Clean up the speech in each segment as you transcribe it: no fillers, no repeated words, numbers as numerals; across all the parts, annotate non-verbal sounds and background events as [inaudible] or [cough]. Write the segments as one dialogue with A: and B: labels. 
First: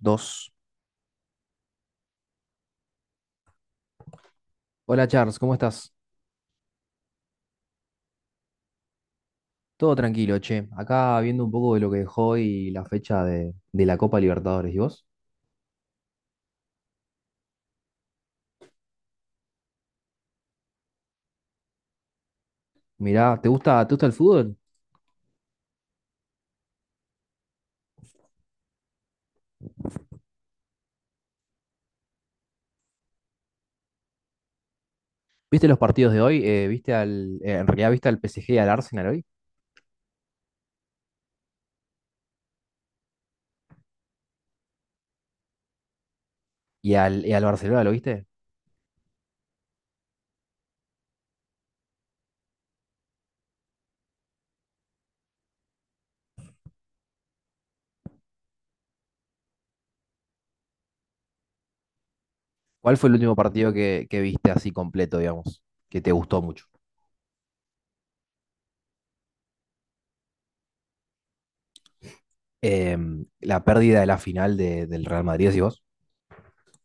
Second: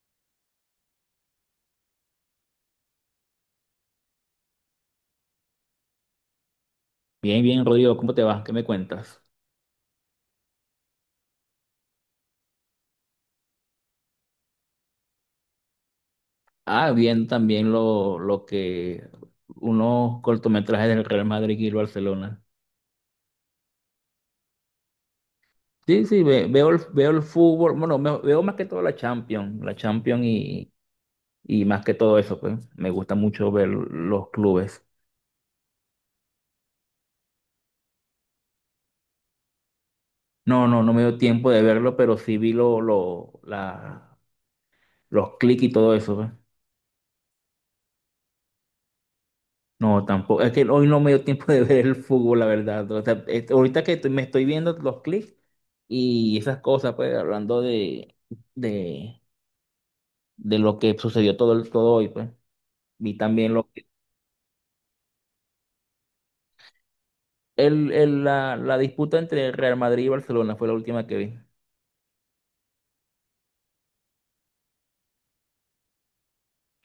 A: Dos. Hola Charles, ¿cómo estás?
B: Bien, bien, Rodrigo, ¿cómo te va? ¿Qué me cuentas?
A: Todo tranquilo, che. Acá viendo un poco de lo que dejó y la fecha de la Copa Libertadores. ¿Y vos?
B: Ah, bien, también lo que unos cortometrajes del Real Madrid y el Barcelona.
A: Mirá, ¿te gusta el fútbol?
B: Sí, sí, veo, veo el fútbol, bueno, veo más que todo la Champions, y más que todo eso, pues me gusta mucho ver los clubes.
A: ¿Viste los partidos de hoy? ¿Viste en realidad viste al PSG y al Arsenal hoy?
B: No, no, no me dio tiempo de verlo, pero sí vi los clics y todo eso, pues.
A: ¿Y al Barcelona, lo viste?
B: No, tampoco. Es que hoy no me dio tiempo de ver el fútbol, la verdad. O sea, este, ahorita que me estoy viendo los clips y esas cosas, pues, hablando de, de lo que sucedió todo, todo hoy, pues.
A: ¿Cuál fue el
B: Vi
A: último
B: también lo
A: partido
B: que,
A: que viste así completo, digamos? Que te gustó mucho.
B: la disputa entre Real Madrid y Barcelona fue la última que vi.
A: La pérdida de la final del Real Madrid, ¿decís vos?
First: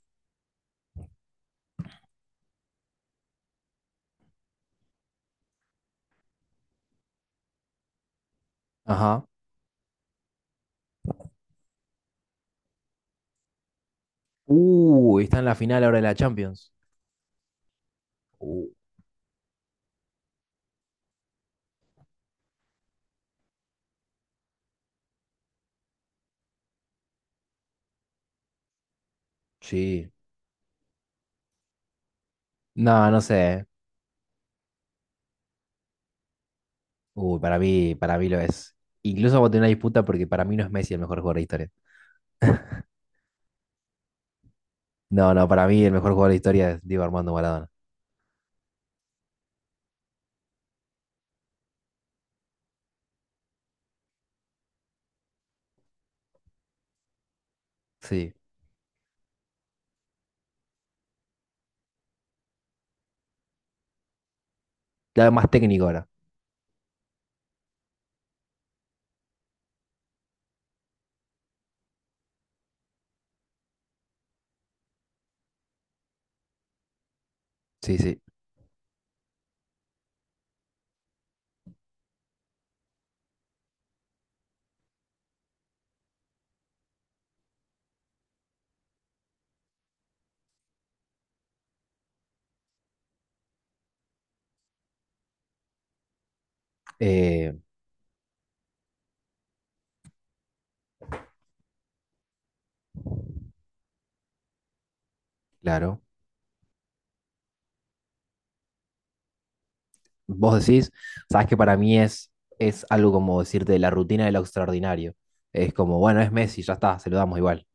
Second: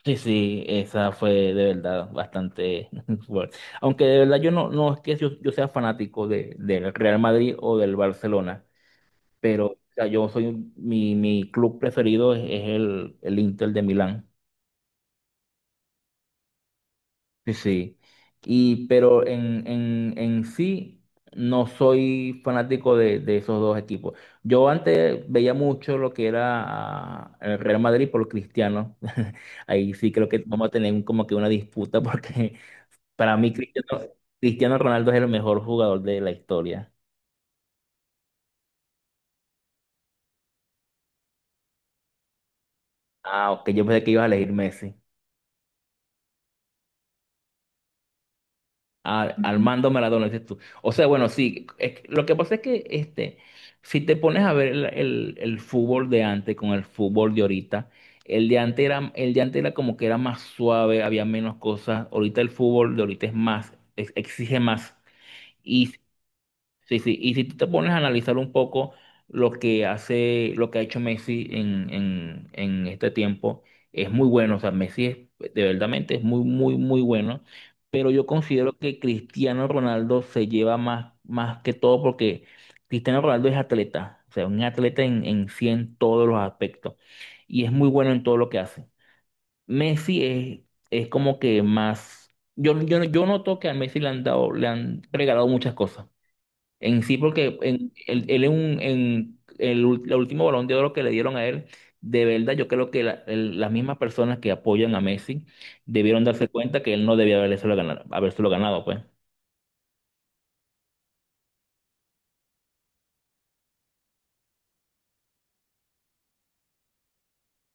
B: Sí, sí, esa fue de verdad bastante [laughs] fuerte. Aunque de verdad yo no, no es que yo sea fanático del Real Madrid o del Barcelona.
A: Ajá.
B: Pero o sea, yo soy, un- mi club preferido es el Inter de Milán.
A: Está en la final ahora de la Champions.
B: Sí, sí.
A: Uh,
B: Y, pero en sí no soy fanático de esos dos equipos. Yo antes veía mucho lo que era el Real Madrid por Cristiano. [laughs] Ahí
A: sí.
B: sí creo que vamos a tener como que una disputa porque
A: No,
B: [laughs]
A: no
B: para mí
A: sé.
B: Cristiano, Cristiano Ronaldo es el mejor jugador de la historia.
A: Uy, para mí lo es. Incluso vamos a tener una disputa porque para mí no es Messi el mejor jugador de la historia.
B: Ah, ok, yo pensé que ibas a elegir Messi.
A: No, no, para mí el mejor jugador de la historia es Diego Armando Maradona.
B: Armando Maradona, dices tú. O sea, bueno, sí, lo que pasa es que este, si te pones a ver el fútbol de antes con el fútbol de ahorita,
A: Sí.
B: el de antes era como que era más suave, había menos cosas. Ahorita el fútbol de ahorita es más, exige más.
A: Claro, más técnico ahora.
B: Sí, sí. Y si tú te pones a analizar un poco lo que hace, lo que ha hecho Messi en este tiempo, es muy bueno. O sea, Messi es, de verdaderamente es muy, muy, muy bueno.
A: Sí,
B: Pero
A: sí.
B: yo considero que Cristiano Ronaldo se lleva más, más que todo porque Cristiano Ronaldo es atleta. O sea, un atleta en sí en todos los aspectos. Y es muy bueno en todo lo que hace. Messi es como que más. Yo noto que a Messi le han dado, le han regalado muchas cosas. En sí,
A: Eh,
B: porque en, él en, un- en el último Balón de Oro que le dieron a él, de verdad, yo creo que las mismas personas que apoyan a Messi
A: claro.
B: debieron darse cuenta que él no debía habérselo ganado, pues.
A: Vos decís, sabes que para mí es algo como decirte la rutina de lo extraordinario. Es como, bueno, es Messi, ya está, se lo damos igual.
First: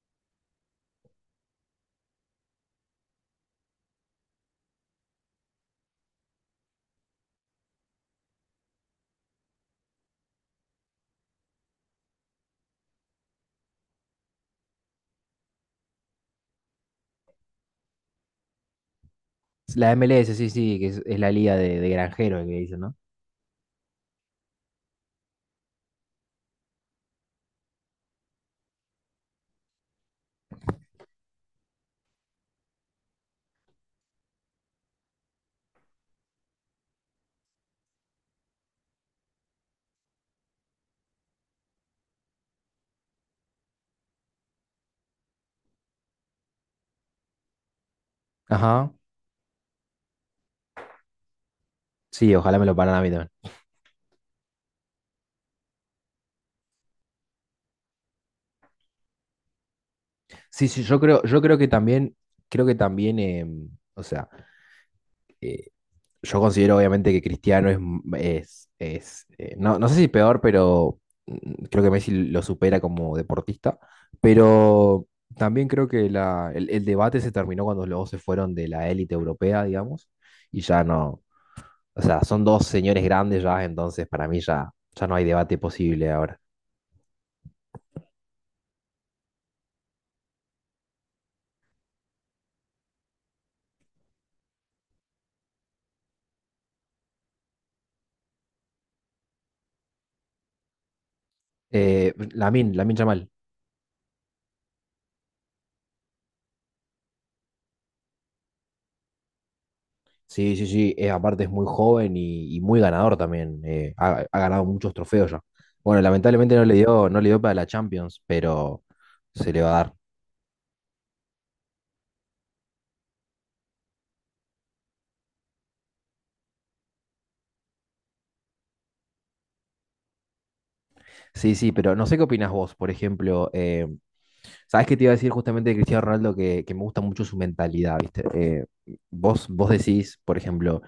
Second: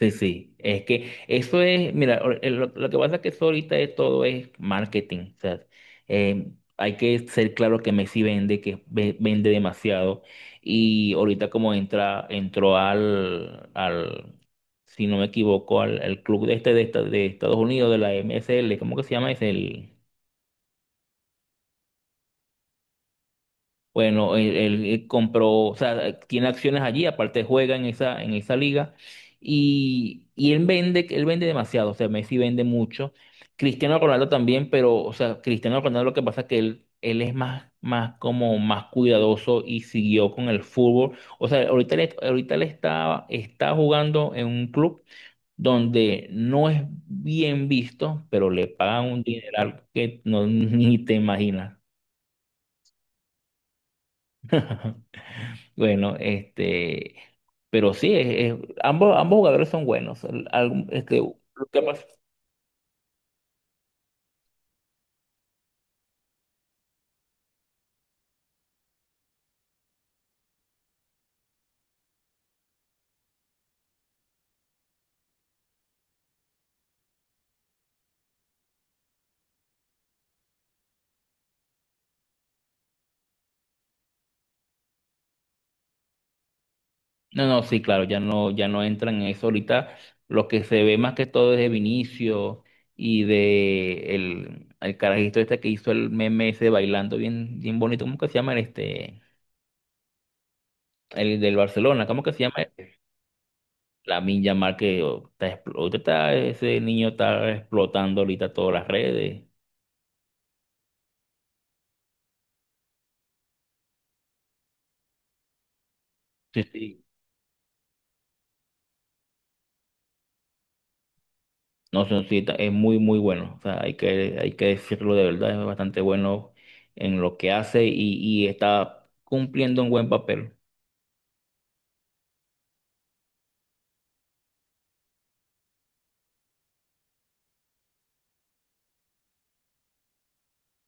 B: Sí, sí, es que eso es, mira, lo que pasa es que eso ahorita es todo es marketing, o sea, hay que ser claro que Messi vende, vende demasiado, y ahorita como entra, entró al, si no me equivoco, al club de este de Estados Unidos, de la MSL, ¿cómo que se llama? Es
A: La
B: el...
A: MLS, sí, sí, que es la liga de granjeros que dicen, ¿no?
B: Bueno, él compró, o sea, tiene acciones allí, aparte juega en esa liga y él vende demasiado, o sea, Messi vende mucho, Cristiano Ronaldo también, pero, o sea, Cristiano Ronaldo lo que pasa es que él es más, más como más cuidadoso y siguió con el fútbol, o sea, ahorita él está, está jugando en un club donde no es bien visto, pero le
A: Ajá.
B: pagan un dineral que no, [laughs] ni te imaginas.
A: Sí, ojalá me lo paran a mí también.
B: [laughs] Bueno, este, pero sí, ambos jugadores son buenos.
A: Sí, sí, yo creo, yo creo que también, creo que también, o sea eh, yo considero obviamente que Cristiano es, no, no sé si peor, pero creo que Messi lo supera como deportista, pero también creo que el debate se terminó cuando los dos se fueron de la élite europea, digamos, y ya no, o sea, son dos señores grandes ya, entonces para mí ya, ya no hay debate posible ahora.
B: No, no, sí, claro, ya no, ya no entran en eso. Ahorita lo que se ve más que todo es de Vinicio y de el carajito este que hizo el meme ese bailando bien, bien bonito. ¿Cómo que se llama el este? El del Barcelona,
A: Eh,
B: ¿cómo que se llama?
A: Lamine, Lamine Yamal.
B: La Yamal que oh, está, expl- ahorita está- ese niño está explotando ahorita todas las redes.
A: Sí, sí, sí. Aparte es muy joven y muy ganador también. Ha ganado muchos trofeos ya. Bueno, lamentablemente
B: Sí,
A: no le
B: sí.
A: dio, no le dio para la Champions, pero se le va a dar.
B: No, son, sí, es muy, muy bueno. O sea, hay que decirlo de verdad, es bastante bueno en lo que hace y está cumpliendo un buen papel.
A: Sí, sí, pero no sé qué opinás vos, por ejemplo. ¿Sabés qué te iba a decir justamente de Cristiano Ronaldo? Que me gusta mucho su mentalidad, ¿viste? Vos decís, por ejemplo,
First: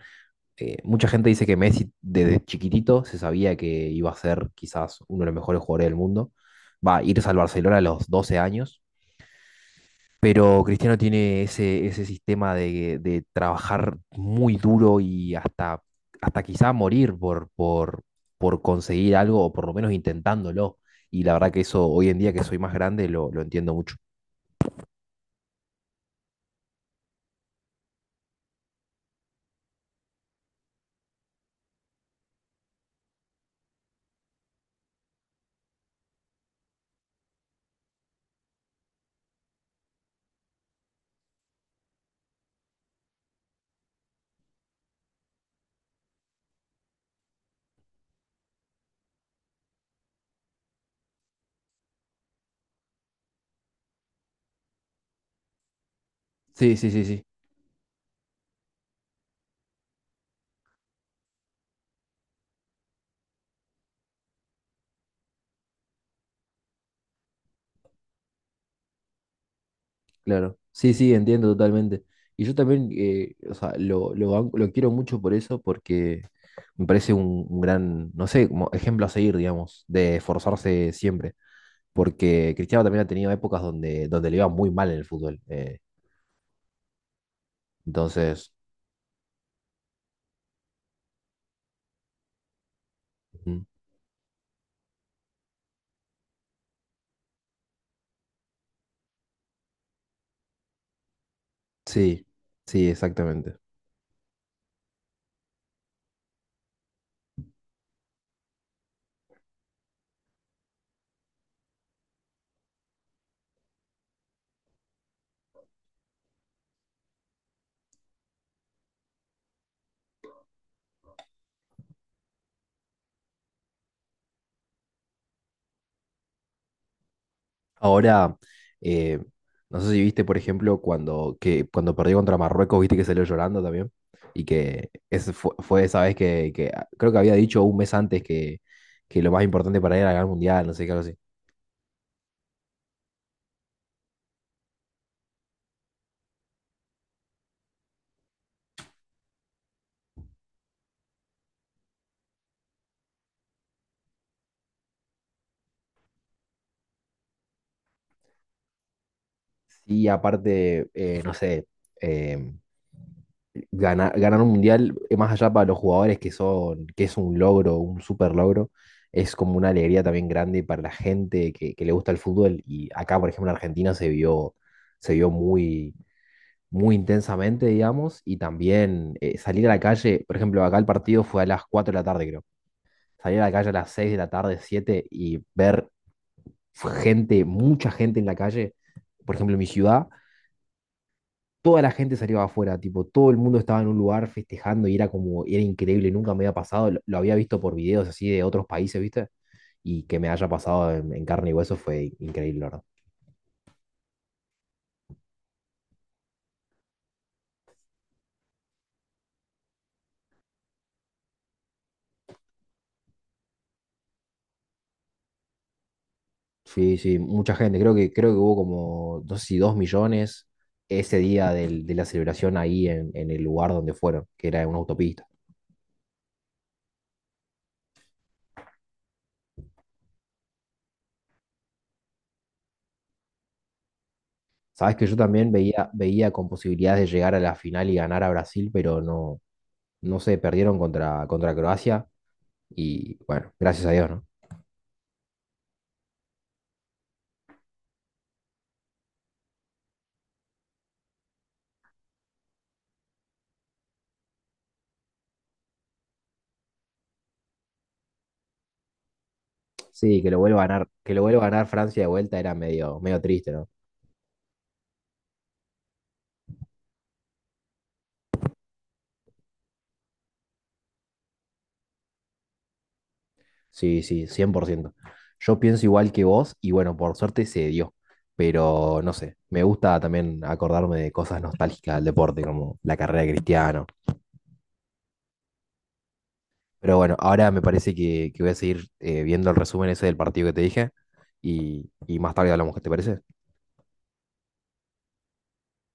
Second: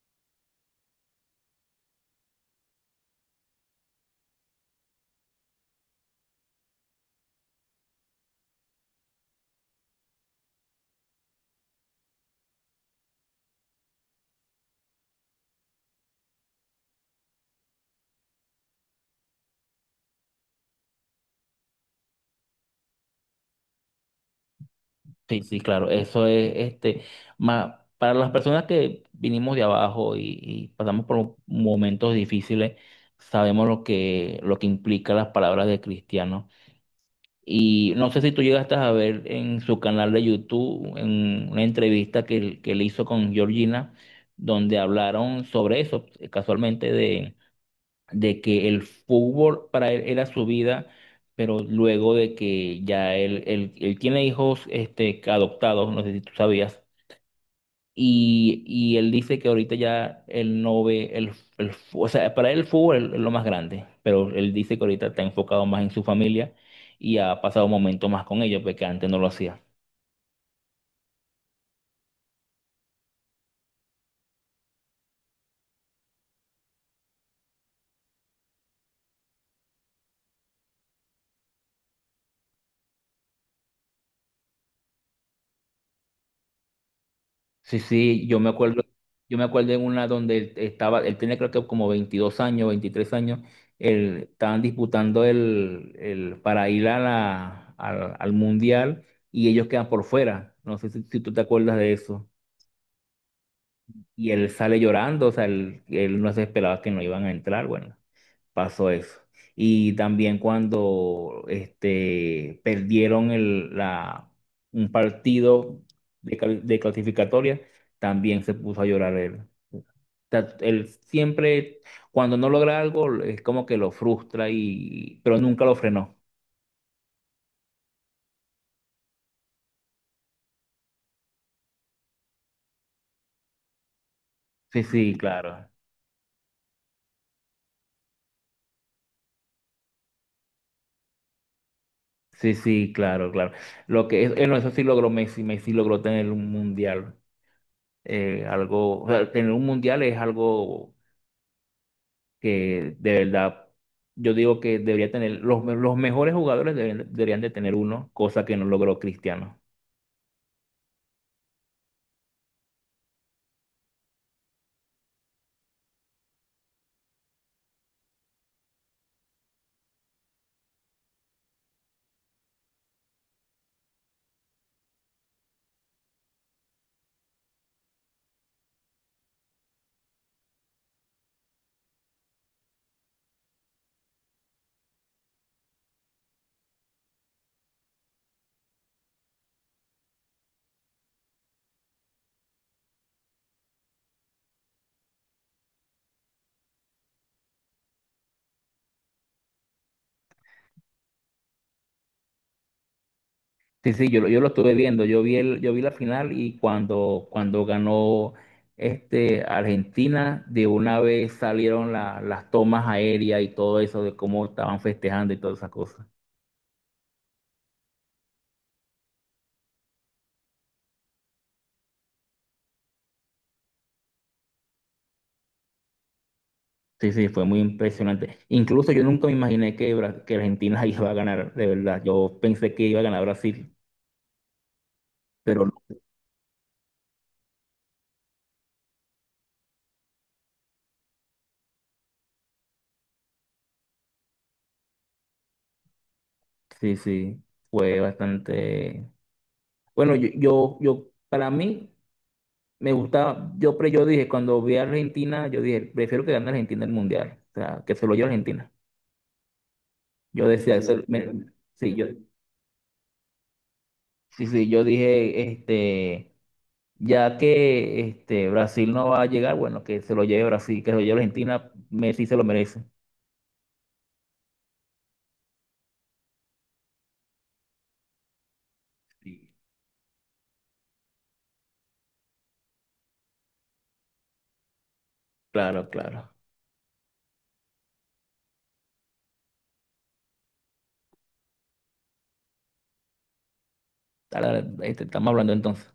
A: mucha gente dice que Messi desde chiquitito se sabía que iba a ser quizás uno de los mejores jugadores del mundo. Va a irse al Barcelona a los 12 años. Pero Cristiano tiene ese sistema de trabajar muy duro y hasta, hasta quizá morir por conseguir algo o por lo menos intentándolo. Y la verdad que eso hoy en día que soy más grande lo entiendo mucho.
B: Sí, sí, claro, eso es este. Más, para las personas que vinimos de abajo y pasamos por momentos difíciles, sabemos lo que implica las palabras de cristiano. Y no sé si tú llegaste a ver en su canal de YouTube en una entrevista que, que él hizo con Georgina, donde hablaron sobre eso, casualmente, de que el fútbol para él era su vida, pero luego de que ya él tiene hijos este, adoptados, no sé si tú
A: Sí,
B: sabías.
A: sí, sí, sí,
B: Y él dice que ahorita ya él no ve o sea, para él el fútbol es lo más grande, pero él dice que ahorita está enfocado más en su familia y ha pasado momentos más con ellos, porque antes no lo hacía.
A: claro. Sí, sí, entiendo totalmente. Y yo también, o sea, lo quiero mucho por eso porque me parece un gran, no sé, como ejemplo a seguir, digamos, de esforzarse siempre. Porque Cristiano también ha tenido épocas donde, donde le iba muy mal en el fútbol.
B: Sí, sí,
A: Entonces,
B: yo me acuerdo en una donde él estaba, él tenía creo que como 22 años, 23 años,
A: ujú,
B: él, estaban disputando el para ir a al mundial y ellos quedan por fuera. No sé si, si tú te acuerdas de
A: sí,
B: eso.
A: sí, exactamente.
B: Y él sale llorando, o sea, él no se esperaba que no iban a entrar, bueno, pasó eso. Y también cuando este, perdieron un partido de, de clasificatoria, también se puso a llorar él. O sea, él siempre, cuando no logra algo, es como que lo frustra y, pero nunca lo frenó.
A: Ahora, eh, no sé si viste, por ejemplo, cuando, que, cuando perdió contra Marruecos, viste que salió llorando también. Y
B: Sí,
A: que
B: sí,
A: ese fue,
B: claro.
A: fue esa vez que creo que había dicho un mes antes que lo más importante para él era ganar el mundial, no sé qué, algo así.
B: Sí, sí, claro, claro. Lo que es, no, eso sí logró Messi, Messi logró tener un mundial. Eh, algo, o sea, tener un mundial es algo que de verdad yo digo que debería tener, los mejores jugadores deberían, deberían de tener uno, cosa que no logró Cristiano.
A: Sí, aparte, no sé, eh, ganar un mundial, más allá para los jugadores que son, que es un logro, un super logro, es como una alegría también grande para la gente que le gusta el fútbol. Y acá, por ejemplo, en Argentina se vio muy, muy intensamente, digamos, y también salir a la calle, por ejemplo, acá el partido fue a las 4 de la tarde, creo. Salir a la calle a las 6 de la tarde, 7 y ver gente, mucha gente en la calle, por ejemplo, en mi ciudad toda la gente salió afuera, tipo, todo el mundo estaba en un lugar festejando y era como, era increíble, nunca me había pasado, lo había visto por videos así de otros países, ¿viste? Y que me haya pasado en carne y hueso fue increíble, la verdad.
B: Sí, sí, yo, yo lo estuve viendo, yo vi el, yo vi la final y cuando, cuando ganó este Argentina, de una vez salieron las tomas aéreas y todo eso de cómo estaban festejando y todas esas cosas.
A: Sí, sí, mucha gente, creo que hubo como, no sé si 2 millones ese día de la celebración ahí en el lugar donde fueron, que era en una autopista.
B: Sí, sí, fue muy impresionante. Incluso yo nunca me imaginé que, que Argentina [laughs] iba a ganar, de verdad. Yo pensé que iba a ganar Brasil.
A: Sabes que yo también
B: Pero no,
A: veía, veía con posibilidades de llegar a la final y ganar a Brasil, pero no, no sé, perdieron contra, contra Croacia y bueno, gracias a Dios, ¿no?
B: sí, sí, fue bastante. Bueno, yo, para mí, me gustaba, yo, yo dije, cuando vi a Argentina, yo dije, prefiero que gane Argentina el Mundial, o sea, que se lo lleve Argentina.
A: Sí, que lo
B: Yo
A: vuelva a
B: decía,
A: ganar,
B: sí, eso,
A: que lo vuelva a ganar
B: sí,
A: Francia de
B: yo,
A: vuelta era medio, medio triste, ¿no?
B: sí, yo dije, este, ya que este, Brasil no va a llegar, bueno, que se lo lleve Brasil, que se lo lleve Argentina, Messi se lo merece.
A: Sí, sí, 100%. Yo pienso igual que vos y bueno, por suerte se dio, pero no sé,
B: Sí,
A: me gusta también acordarme de cosas nostálgicas del deporte, como la carrera de Cristiano.
B: claro, claro.
A: Pero bueno, ahora me parece que voy a seguir viendo el resumen ese del partido que te dije y más tarde hablamos, ¿qué te parece?
B: Ahora, este, estamos hablando entonces.